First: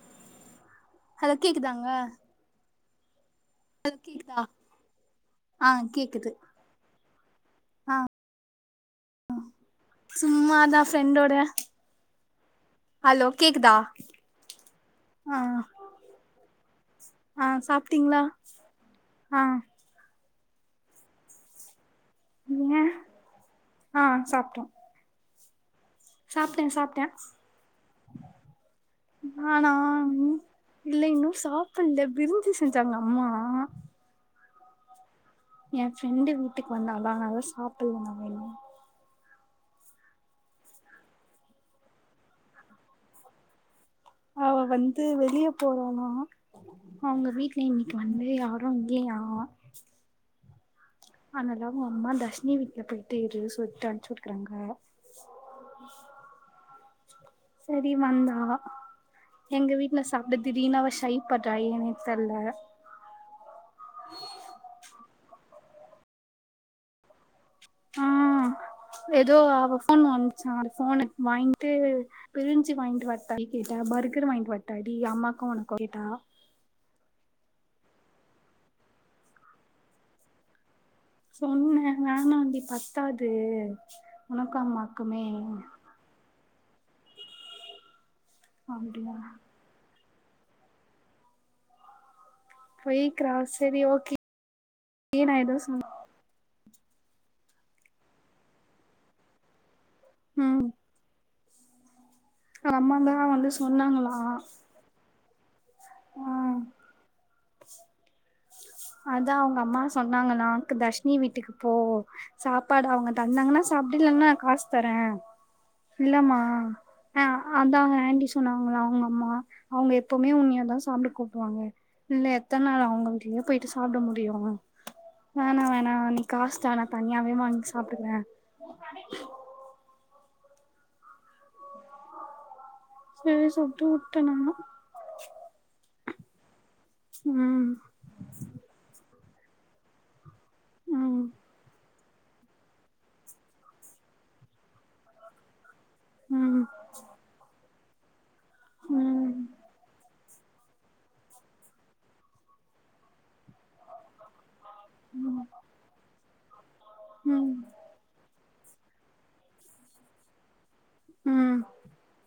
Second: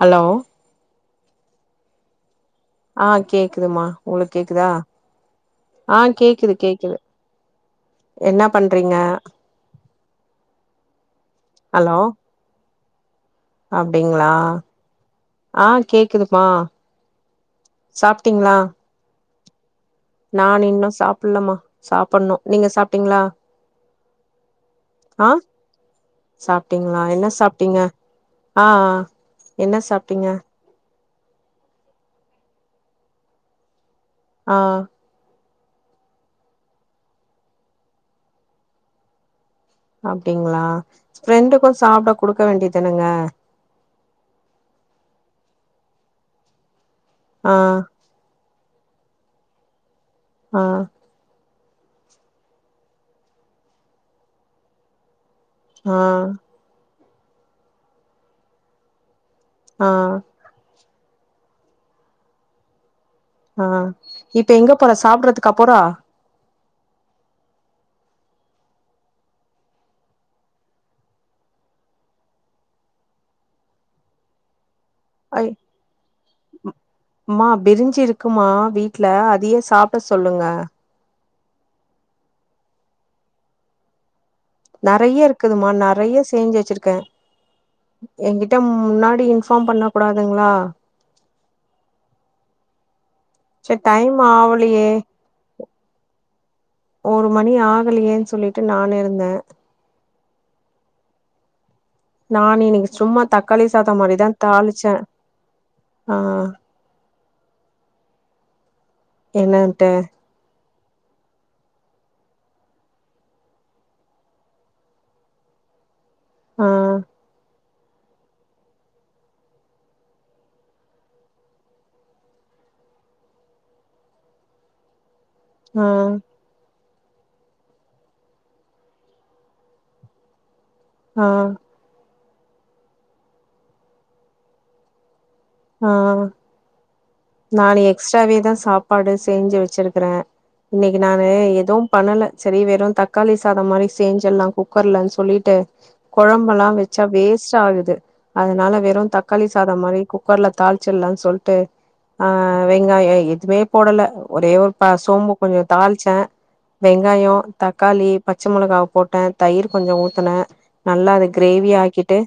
Hello hello கேக்குதாங்க ஆ கேக்குதுமா உங்களுக் கேக்குதா ஆ கேக்குது கேக்குது ஆ என்னா பண்றீங்க சும்மாதா ஃப்ரெண்டோட ஹலோ ஹலோ கேக்குதா அப்டிங்களா ஆ ஆ சாப்ட்டீங்ளா ஆ நானு இன்னு சாப்புலமா சாப்பட்ணு நீங்க சாப்ட்டீங்ளா ஆ சாப்ட்டோ ஆ சாப்ட்டே சாப்ட்டீங்ளா சாப்ட்டே என்ன சாப்ட்டீங்க ஆ ஆ நானா என்ன சாப்ட்டீங்க இல்ல இன்னு சாப்புல்ல பிருஞ்சு செஞ்சாங்க அம்மா ஆ எ ஃப்ரெண்டு வீட்டுக் வந்தாலா அவ சாப்புல்ல நானு இன்னு அப்டிங்களா ஃப்ரெண்டுக்கு சாப்ட குடுக்க வேண்டியதானங்க அவ வந்து வெளிய போறாளா அவுங்க ஆ வீட்ல இன்னிக் வந்து யாரு இல்லயா ஆ அனலா உ அம்மா தஷ்னி வீட்ல போயிட்டு இரு சொல்ட்டு அன்ச்சுட்டுகறாங்க ஆ சரி வந்தா எங்க ஆ வீட்ல சாப்ட திடீன் அவ ஷை பட்றா ஏனே தெர்ல ஆ இப்ப எங்க போறா சாப்ட்றதுக்கா போறா ஆ எதோ அவ ஃபோன் வாங்குச்சா அது ஃபோனுக் வாங்கிட்டு பிருஞ்சு வாய்ன்ட்டு வாதாடி கேட்ட பர்கர் வாய்ன்ட்டு வாட்டாடி அம்மாக்கு ஒனக்கு கேட்டா மா பிரிஞ்சு இருக்குமா வீட்ல அதயே சாப்ட சொல்லுங்க சொன்னே வேணான்டி பத்தாது உனக்கு நறைய அம்மாக்குமே இருக்குதுமா நறைய செஞ்சு வெச்சிருக்கே என்கிட்ட அப்டியா முன்னாடி ஃபார்ம் பண்ணகூடாதுங்ளா போய்க்றா சரி செரி டைம் ஓகே ஆவலையே நா எது சொ ஒரு மணி ஆகலையேன் சொல்லிட்டு நானிருந்தே ம் நான் அவங்க இன்னைக்கு அம்மாதா சும்மா வந்து தக்காளி சாதம் சொன்னாங்களா மாரிதாந் தாளிச்சே ஆ அதா அவுங்கம்மா என்னன்ட்டு சொன்னாங்கலாக்கு தஷ் னி வீட்டுக்கு போ சாப்பாடு அவுங்க தந்தாங்கன்னா சாப்டு இல்லனா நா காஸ் தரே இல்லமா ஆ அ அதா ஆன்ட்டி சொன்னாங்களா அவுங்க அம்மா அவுங்க எப்பவுமே உண்னயதா சாப்ட கூப்டுவாங்க இன்னு எத்தன் நாள் அவுங்க வீட்லியே போய்ட்டு சாப்ட முடியு வேணா ஆ வேணா நீ காசு தா தனியாவே வாங் சாப்டுக்குறே ஆ செரி சொல்ட்டு உட்ட நானு ஆ ம் நானு எக்ஸ்ட்ராவேதா சாப்பாடு செஞ்சு வெச்சிருக்கறே இன்னைக்கு ம் நானு எதுவும் பண்ணல செரி வெறுந் தக்காளி சாதம் மாரி சேஞ்சல்லா குக்கர்லன் சொல்லிட்டு ம் கொழம்பலா வெச் ச்சா வேஸ்ட் ஆகுது அதனால வெறு ம் தக்காளி சாதம் மாரி குக்கர்ல தாள்ச்சிலா சொல்ட்டு ஆ வெங்காயோ எதுமே போடல ஒரே ஒரு ப சோம்பு கொஞ்சோ தாள்ச்சே வெங்காயம் ம் தக்காளி ப பட்சமொளகவ போட்டே தயிர் கொஞ்ச ஊத்தினே நல்லா அத ம் கிரேவியா ஆக்கிட்டு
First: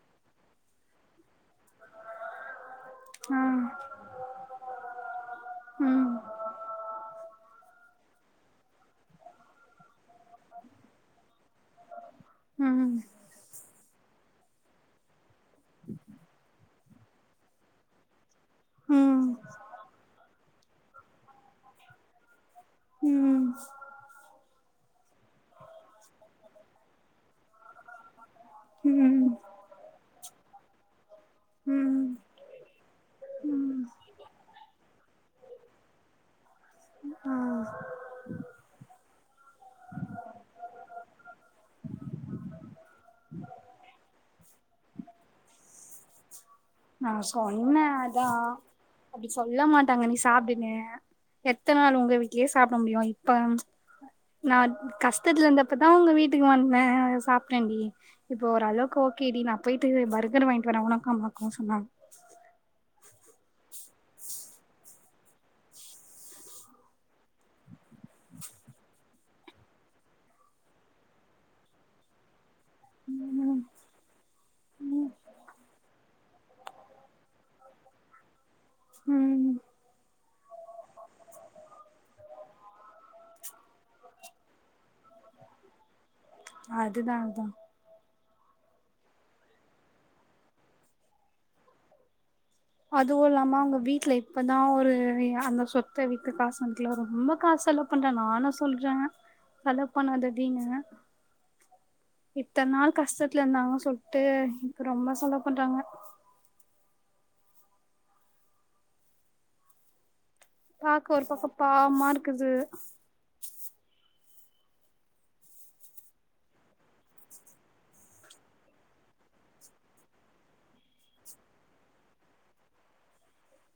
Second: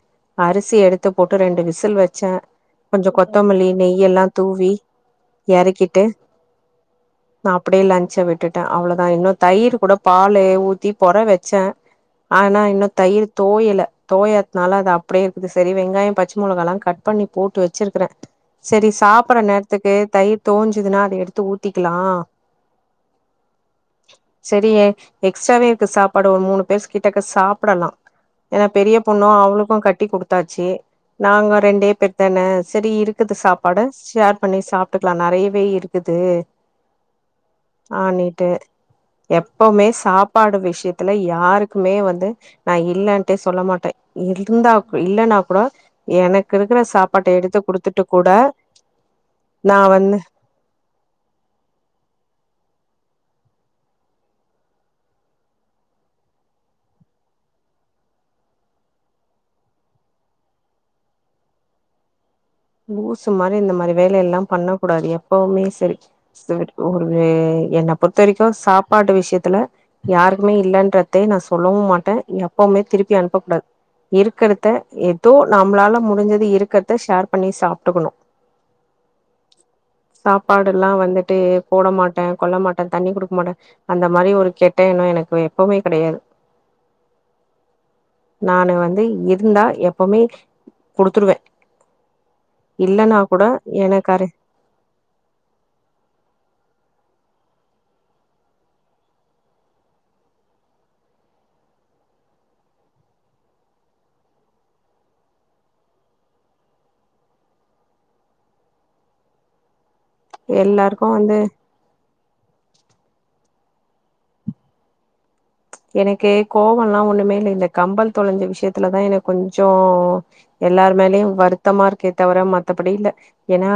அரிசி எடுத்து போட்டு ரெண்டு விசில் வச்சே கொஞ்சம் ஆ கொத்தமல்லி நெய்ய எல்லாம் தூவி இறக்கிட்டு ம் நான் அப்படியே லஞ்ச விட்டுட்டே அவ்வளவுதா இன்னு தயிர் கூட பால் ஊத்தி பொற வச்சே ஆனா இன்னு ம் தயிர் தோயல தோயதுனால அது அப்படியே இருக்குது சரி வெங்காயம் பச்சை மிளகா எல்லாம் கட் பண்ணி போட்டு வச்சிருக்கறேன் சரி ம் சாப்பற நேரத்துக்கு தயிர் தோஞ்சுதுன்னா அதை எடுத்து ஊத்திக்கலா ம் சரிய எக்ஸ்ட்ராாவே இருக்கு சாப்பாடு ஒரு மூணு பேரு கிட்ட சாப்பிடலா ஏன்னா பெரிய பொண்ணு ம் அவளுக்கு கட்டி கொடுக் தாச்சு நாங்க ரெண்டே ம் பேர் தானே சரி இருக்குது சாப்பாடு ம் ஷேர்ப் பண்ணி சாப்பிட்டுக்கலா நிறையவே இருக்குது ஆ ஆ நீட்டு எப்பவுமே சாப்பாடு விஷயத்த த்துல யாருக்குமே வந்து நான் இல்லன்னே சொல்ல மாட்டே இருந்தா இல்லைன்னா கூட எனக்கு இருக்கிற சாப்பாட்டை எடுத்து குடுத்துட்டு கூட அப்படி சொல்ல நா மாட்டாங்க வந்து நீ சாப்பிடுன எத்த நாள் உங்க வீட்லயே சாப்பிட முடியு இப்ப நா கஷ்டத்துல இருந்தப்பதா உங்க வீட்டுக்கு வந்தே சாப்டேண்டி இப்போ ஒரு அளவுக்கு ஓகேடி நான் போயிட்டு பர்கர் வாங்கிட்டு வரன் உனக்கு அம்மாக்கு சொன்னன் லூசு மாதிரி இந்த மாதிரி வேலை எல்லா பண்ண கூடாது எப்பவுமே சரி செர் ஒரு என்ன பொறுத்த வரைக்கு சாப்பாடு விஷயத்துல யாருக்குமே இல்லன்றதே நா சொல்லவு மாட்டே எப்பவுமே திருப்பி அனுப்பக் ம் கூடாது இருக்கிறத ஏதோ நம்மளால முடிஞ்சது இருக்கிறத ஷேர் சாப்பிட்டுக்கணு ம் சாப்பாடு எல்லாம் வந்துட்டு போட மாட்டே கொல்ல மாட்டே தண்ணி கொடுக்க மாட்டே அந்த மாதிரி ஒரு கெட்ட எண்ணம் எனக்கு எப்பவுமே கிடையாது அதுதா அதா நான் வந்து இருந்தா எப்பவுமே குடுத்துருவே இல்லன்னா அதுவும் கூட இல்லாம அவங்க வீட்ல எனக்காரு இப்பத் தான் ஒரு அந்த சொத்தை வித்து காசு வட்டுல ரொம்ப காசு செலவு பண்றே நானு சொல்றே செலவு பண்ணததின்னு இத்தனை நாள் கஷ்டத்துல இருந்தாங்கன்னு சொல்லிட்டு ரொம்ப செலவு பண்றாங்க எல்லாருக்கு பாக்க ஒரு வந்து பக்கம் பாவமா இருக்குது எனக்கு கோவம் எல்லாம் ஒண்ணுமே இல்ல இந்த கம்மல் தொலைஞ்ச விஷயத்துலதான் எனக்கு கொஞ்ச எல்லாருமேலயு வருத்தமா இருக்கே தவிர மத்தபடி இல்ல ஏன்னா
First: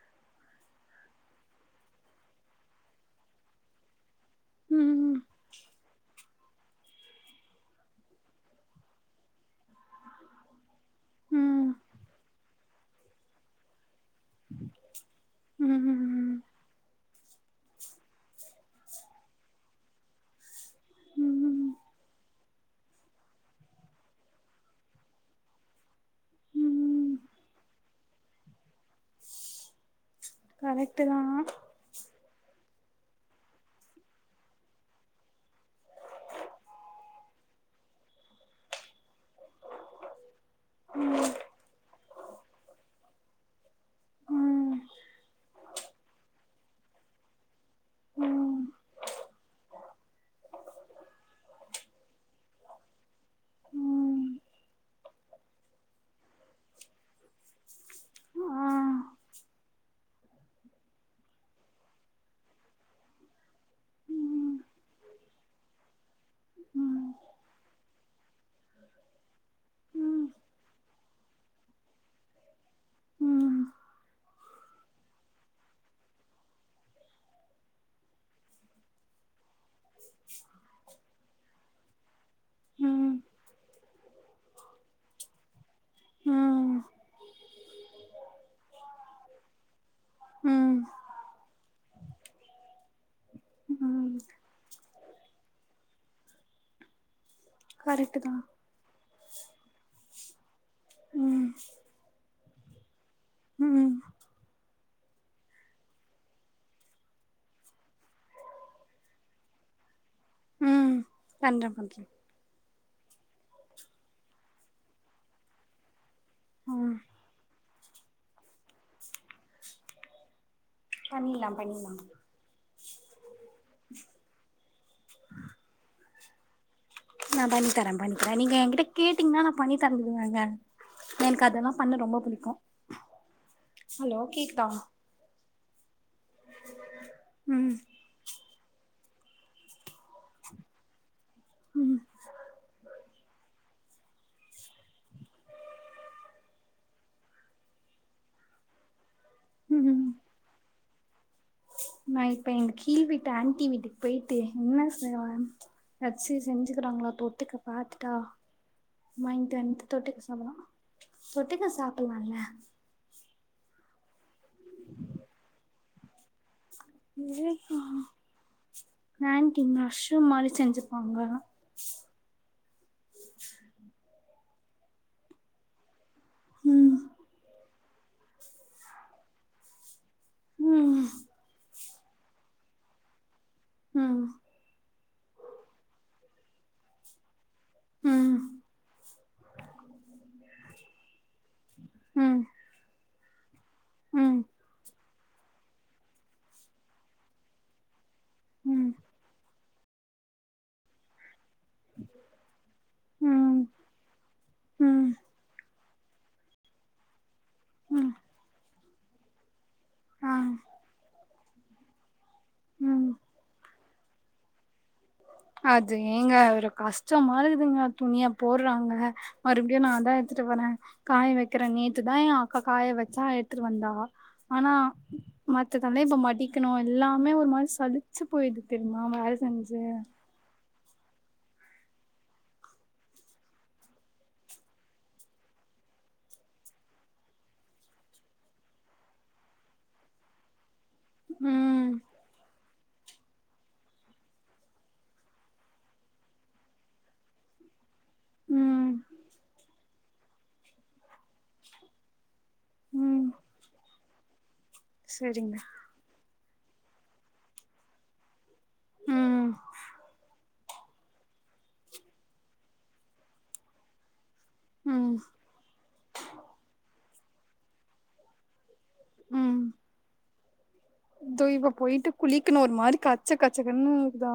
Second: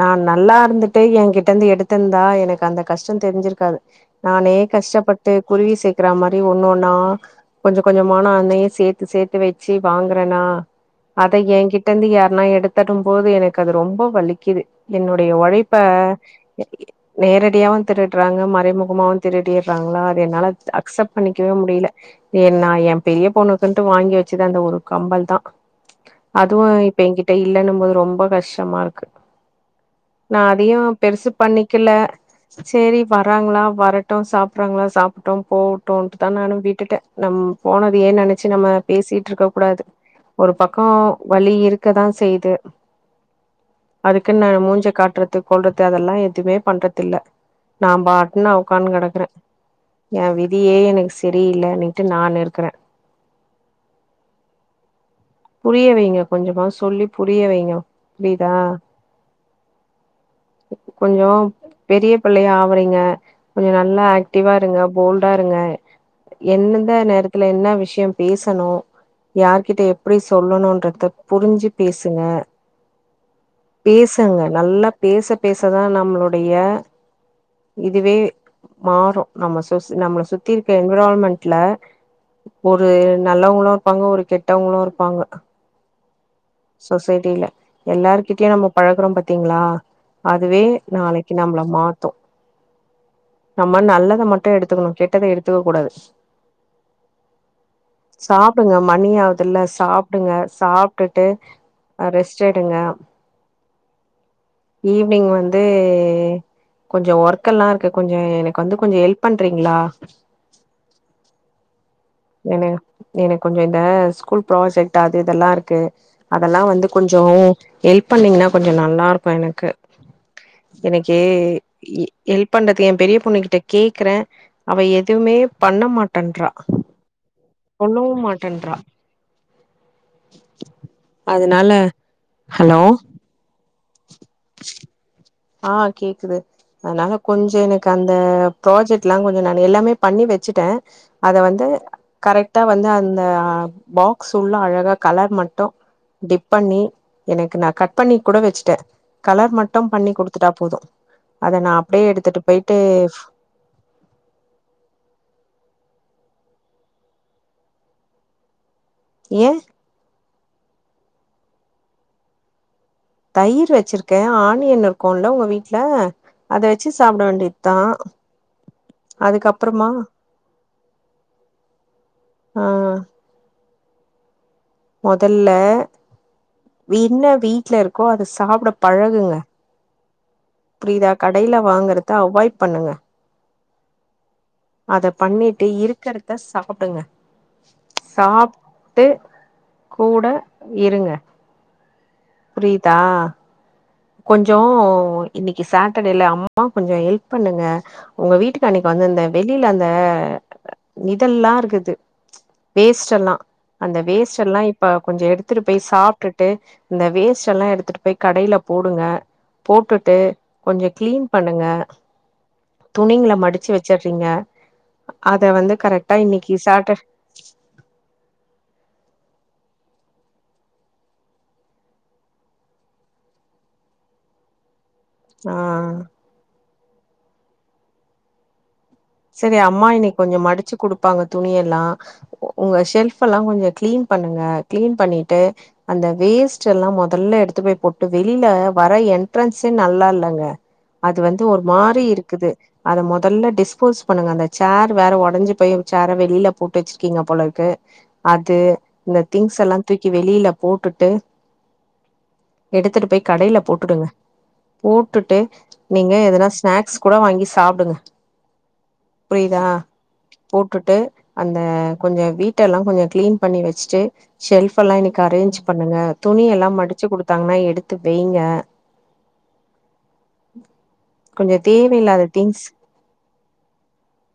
நான் நல்லா இருந்துட்டு என் கிட்ட இருந்து எடுத்திருந்தா எனக்கு அந்த கஷ்டம் தெரிஞ்சிருக்காது நானே ம் கஷ்டப்பட்டு குருவி செ க்கிற மாதிரி ஒன்னொன்னா கொஞ்ச கொஞ்சமான நானே சேர்த்து சேர்த்து வைச் செ வாங்கறேனா அத ம் என்கிட்ட இருந்து யாருனா எடுத்தடும் போது எனக்கு அது ரொம்ப வலிக் க்குது என்னுடைய உழைப்ப ம் ம் நேரடியாவவும் திருடுறாங்க மறைமுகமாவவு திருடிடுறாங்களா அதது என்னால அக்செப்ட் பண்ணிக்கவே ம் முடியல ஏய் நா எ பெரிய பொண்ணுக்குன்டு வாங்கி வச்சது அந்த ஒரு கம்பல் தா அதுவும் இப்ப ம் எங்கிட்ட இல்லன்னு போது ரொம்ப கஷ்டமா இருக்கு நான் அதிகம் கரெக்ட்டு தா பெருசு பண்ணி இல்ல சரி வராங்களா வரட்டும் சாப்பறாங்களா சா ட்டும் போகட்டோம்ட்டுதா நானு விட்டுட்டே நம் போனதயே நினைச்சு நம்ம பேசிட்டு இருக்க கூடாது ஒரு பக்கம் ம் வழி இருக்கதா செய்யுது அதுக்குன் நா எ ம் மூஞ்ச காட்றது கொள்றத் இது அதெல்லா எதுமே பண்றதில்ல நா பாட்டுன்னு நா ம் ஒக்கான்னு கெடக்குறே எ விதியே எனக்கு செரியில்லனிட்டு நானு இருக்குறே ம் புரிய வைங்க கொஞ்சமாது சொல்லி புரிய வைங்க புரியுதா ஆ கொஞ்ச பெரிய பிள்ளையா ஆவுறீங்க கொஞ்ச நல்லா ஆக்டிவா ம் இருங்க போல்டா இருங்க எந்நெந்த ம் நேரத்துல என்ன விஷ்ய பேசணு யார்கிட்ட எப் ம் எப்டி ம் சொல்லணுன்றத புரிஞ்சு பேசுங்க பேசுங்க நல்லா பேச பேசதா நம்மளுடைய இதுவே மாறு நம்ம சுஸ் நம்மள சுத்தி இருக்க என்விரான்மென்ட்ல ஒரு ம் நல்லவ்ங்களு ப்பாங்க ஒரு கெட்டவ்ங்களு இருப்பாங்க ஆ சொசைட்டில எல்லாருகிட்டயு நம்ம பழக்றோ பாத்தீங்ளா அதுவே ம் நாளைக்கு நம்மள மாத்து நம்ம ம் நல்லத மட்டு எடுத்துக்கணு கெட்டத எடுத்துக்க கூடாது கரெக்ட்டு தா ப்புடுங்க மணி ஆவுதுல்ல சாப்புடுங்க சாப்டுட் ட்டு ம் அ ரெஸ்ட் எடுங்க ம் ஈவ்னிங் வந்து கொஞ்ச ஒர்க்கெல்லா இருக்கு கொஞ்ச எனக்கு வந்து கொஞ்ச ஹெல்ப் பண்றீங்ளா ம் பண்றே பண்றே என்னனா எனக்கு கொஞ்ச இந்த ஸ்கூல் ப்ராஜெக்ட் அது இதெல்லா இருக்கு அதெல்லா வந்து ம் கொஞ்ச ஹெல்ப் பண்ணீங்னா கொஞ்ச நல்லாருக்கு எனக்கு எனக்கே பண்ணிட்லா இ பண்ணிட்லா ஹெல்ப் பண்றதுல எ பெரிய பொண்ணுகிட்ட கேக்குறே அவ எதுவுமே பண்ண மாட்டேன்றா நா பண்ணித்தரே சொல்லவு பண்ணித்தரே நீங்க மாட்டேன்றா எங்கிட்ட கேட்டீங்னா நா பண்ணி தந்துருவேங்க எனக்கு அதனால அதெல்லா பண்ண ரொம்ப புடிக்கு ஹலோ ஹலோ கேக் ஆ கேக்குது அதனால கொஞ்ச ம் எனக்கு அந் அ ப்ராஜெக்ட்ல்லா கொஞ்ச நா எல்லாமே பண்ணி வச்சுட்டே அத வந்து ம் கரெக்டா வந்து அந்த பாக்ஸ் உள்ள அழகா கலர் மட்டு டிப் பண்ணி எனக்கு நா கட் பண்ணி கூட வச்சுட்ட கலர் மட்டும் ம் பண்ணி குடுத்துட்டா போது அத நா அப்டியே நா எடுத்துட்டு இப்ப எங்க போயிட்டு கீழ் வீட்டு ஆண்டி வீட்டுக்கு போயிட்டு என்ன செய்வே நட்ஸு செஞ்சுக்கிறாங்ளா தொட்டுக்க பாத்துட்டா ஏன் வாங்கிட்டு வந்ட்டு தொட்டுக்க சாப்புட்லா தொட்டுக்க சாப்புட்லால்ல தயிரு வெச்சிருக்கே ஆனியன் இருக்குல்ல உங்க வீட்ல அத வெச்சு சாப்ட வேண்டியத்தா ஆன்ட்டி மஷ்ரூம் மாரி செஞ்சுருப்பாங்க ஆ மொதல்ல ம் என்ன வீட்ல இருக்கோ அத சாப்ட பழகுங்க ம் புரியிதா கடைல வாங்கறத்த அவாய்ட் பண்ணுங்க ஆ அத பண்ணிட்டு இருக்கிறத சாப்டுங்க ம் சாப்ட்டு கூட இருங்க ம் புரியுதா ம் கொஞ்ச இன்னைக்கு சாட்டர்டேல அம்மாக் கொஞ்ச ஹெல்ப் பண்ணுங்க உங்க வீட்டுக்கு அன்னைக்கு ம் வந்துந்தே வெளில அந்த இதல்லா ருக்குது வேஸ்டெல்லா ம் அந்த வேஸ்ட் எல்லா இப்ப ம் கொஞ்சோ எடுத்துடு பெய் சாப்டுட்டு இந்த வேஸ்ட் எல்லா எடுத்துட்டு ம் பெய் கடைல போடுங்க போட்டுட்டு ஆ கொஞ்சோ கிளீன் பண்ணுங்க ம் துணிங்கல மடிச்சி வச்சிர்றீங்க அது ஏங்க ஒரு கஷ்டமா இருகுதுங்க துணிய போட்றாங்க மறுபடியு நாந்தா எடுத்துட்டு வரே காய வக்கிறே நேத்துதா ஏ அக்கா காய வச்சா எடுத்துட்டு வந்தா ஆனா ஆ மத்ததல்ல இப்ப மடிக்கணு எல்லாமே ஒரு மாரி சளிச்சி போயிடுது தெரியுமா வேல செரி செஞ்சு அம்மா இன்னைக் கொஞ்சோ மடிச்சி குடுப்பாங்க துணியெல்லா உங்க ஷெல்ஃபெல்லா கொஞ்சோ கிளீன் பண்ணுங்க கிளீன் பண்ணிட்டு அந்த வேஸ்ட்டெல்லா மொதல்ல எடுத்து போய் கொட்டு வெளில வர என்ட்ரன்ஸே நல்லால்லங்க அது வந்து ஒர் ம் மாறி இருக்குது அத முதல்ல டிஸ்போஸ் பண்ணுங்க அந்த சேர் வேற உடஞ்சிப்பெய் சேற வெளில போட்டு வச்சிருக்கீங்க போலர்க்கு அது ம் இந்த திங்ஸ் எல்லா தூக்கி வெளியில போட்டுட்டு ம் எடுத்துட்டுப்பெய் கடைல போட்டுடுங்க போட்டுட்டு சரிங்க நீங்க எதுனா ஸ்நேக்ஸ் கூட வாங்கி சாப்டுங்க ம் புரியிதா போட்டுட்டு அந்த கொஞ்சோ வீட்டெல்லா கொஞ்சோ கிளீன் பண்ணி வச்சுட்டு ஷெல்ஃப்யெல்லா ம் இன்னிக்கு அரேஞ்ச் பண்ணுங்க துணியெல்லா மடிச்சி குடுத்தாங்னா எடுத்து வெய்ங்க ம் தோ கொஞ்ச இப்ப பொயிட்டு தேவையில்லாத குளிக்கனு திங்ஸ் ஒரு மாரி க ச்ச கச்சக்குன்னு இருக்குதா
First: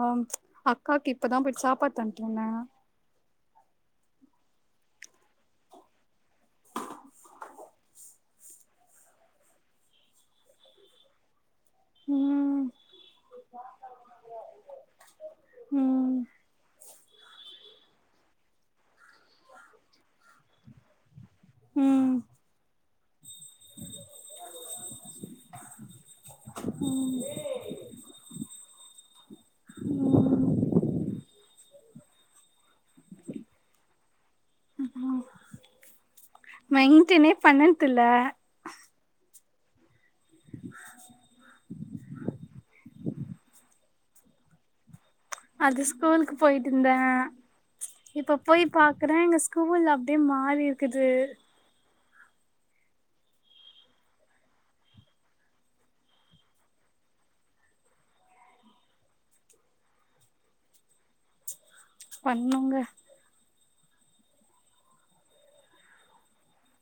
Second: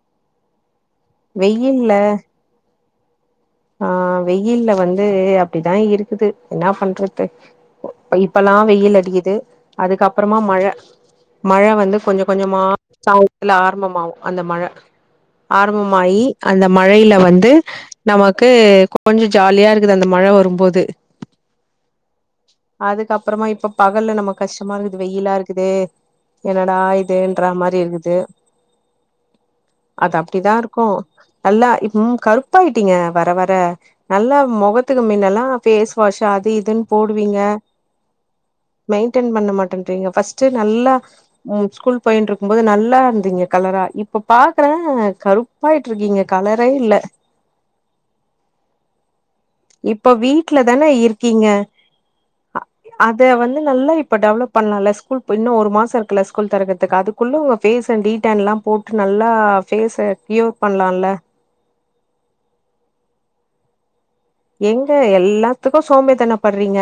அக்காக்கு இப்பதா பொயிட் வெயில்ல சாப்பாடு தந்துட்ருந்தே ஆஹ் வெயில்ல வந்து அப்டிதா இருக்குது என்னா பண்றது இப்பலா வெயில் அடிக்கிது அதுக்கப்றமா மழ மழ வந் து கொஞ்ச கொஞ்சமா ம் சாந்த்துல ஆரம்பமாவு அந்த மழ ஆரம்பமாயி ம் அந்த மழையில வந்து நமக்கு கொஞ்சோ ஜாலியாருக் க்குது அந்த மழ வரும்போது ம் அதுக்கப்றமா இப்ப பகல்ல நம்ம கஷ்டமா இருக்குது வெயில்லா இருக்குது என்னடா இதூன்ற மாரி இருக்குது அது ம் அப்டிதாருக்கு நல்லா இப் ம் கருப்பாய்டீங்க வர வர நல்லா மொகத்துக்கு மின்னெல்லா பேஸ் வாஷூ அது இதுன் மெயின்டனே போடுவீங்க பண்ணதுல்ல மெயின்டென் பண்ண மாட்டென்றீங்க ஃபஸ்டு நல்லா உ ஸ்கூல் போயின்ருக்கும்போது நல்லா இருந்தீங்க கலரா இப்பொ பாக்றே அது ஸ்கூலுக்கு பொயிட்டுந்தே இப்ப போய் பாக்குறே எங்க ஸ் கூல் இப்ப அப்டியே வீட்ல மாறி தானே இருக்குது இருக்கீங்க அத வந்து நல்லா இப்ப டெவலப் பண்ணலால ஸ்கூல்ப் இன்னு ஒரு மாசோ இருக்குல்ல ஸ்கூல் தெறக்கர்துக் அது குள்ள உங்க ஃபேஸ டீட்டேன்லா போட்டு நல்லா ஃபேஸ கியோ பண்லால்ல பண்ணுங்க எங்க எல்லாத்துக்கு சோம்பேத்தனொ பட்றீங்க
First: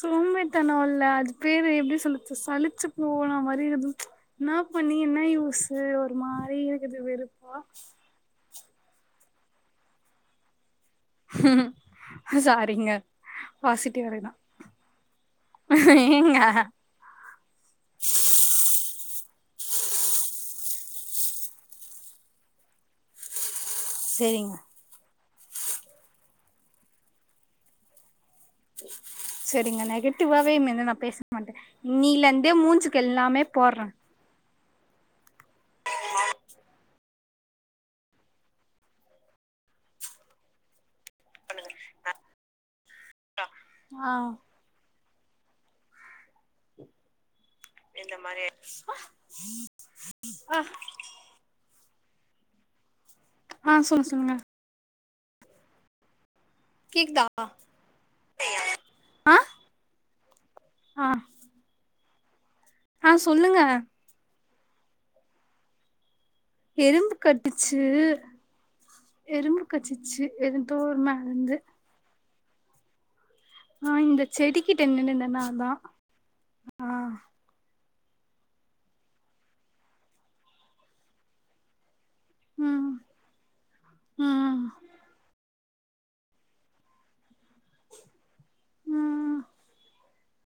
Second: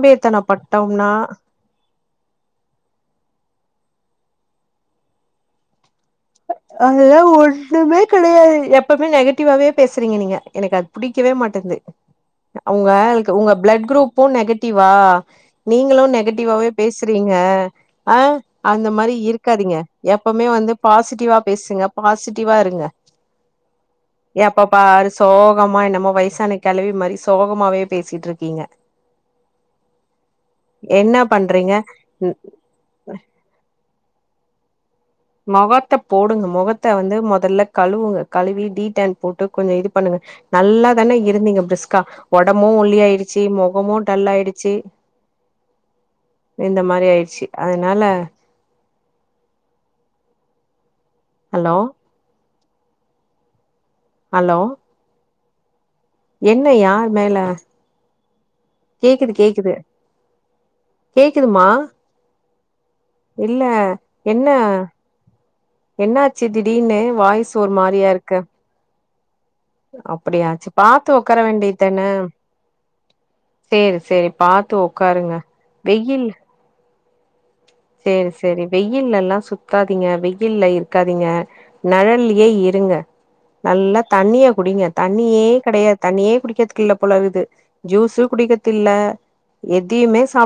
சோம்பேர்தானோயில்ல அது பேரு எப்டி சொல்லுர்து சலி சு போன மாரி இருந்து என்ன பண்ணி என்ன யூஸ் து ஒரு மாரீ இருக்குது அதெல்லா வெறுப்பா ஒண்ணுமே கெடையாது எப்பமே நெகட்டிவாவே பேசுறீங்க நீங்க எனக்கு அது புடிக்கவே மாட்டெங்து சாரிங்க அவொங்காள்க் உங்க பிளட் குரூப்பு பாசிட்டிவாவேதா நெகட்டிவ்வா நீங்களு ஏங்க நெகட்டிவாவே பேசுறீங்க ஆஹ் அந்த மாரி இருக்காதீங்க எப்பவுமே வந்துப் பாசிட்டிவா பேசுங்க பாசிட்டிவா இருங்க செரிங்க எப்ப பாரு சோகமா என்னமோ வயசான கிழவி மாரி சோகமாவே பேசிட்டு இருக்கீங்க சரிங்க நெகட்டிவாவே இனிமே நா என்ன பேச மாட்டேன் பண்றீங்க ம் இன்னிலிந்து மூஞ்சுக்கு எல்லாமே போட்ற மொகத்த போடுங்க மொகத்த வந்து மொதல்ல கழுவுங்க கழுவி டீடேன் போட்டு கொஞ்சோ இது பண்ணுங்க நல்லாதானே இருந்தீங்க பிரிஸ்கா ஒடம்பு ஒல்லியாயிடு சி முகமு ஆ டல்லாயிடுச்சி இந்த மாரி ஆயிட்ச்சி அதனால ஆ ஹலோ ஆ சொல்லுச் அலோ என்ன யார் கேக்குதா மேல? கேக்குது ஆ கேக்குது ஆ கேக்குதுமா ஆ சொல்லுங்க இல்ல என்ன என்னாச்சு திடீனு எறும்பு வாய்ஸ் ஒரு கட்டுச்சு மாரியா இருக்க எறும்பு கச்சிச்சு எது தோறுமா அந்து த்தனே ஆ சேரி இந்த சேரி பாத்து செடிக்கிட்ட ஒக்காருங்க நின்னுந்தனா அதா வெயில் ஆ சேரி சேரி வெயில்லல்லா சுத்தாதீங்க வெயில்ல இருக்காதீங்க நெழல்லியே ம் இருங்க நல்லாத் தண்ணிய ம் குடிங்க தண்ணியே கெடையாத் தண்ணியே குடிக்கிதுக்கல்ல போல இக்து ஜூஸுகுடிக்கது இல்ல ம் எதையுமே சாப்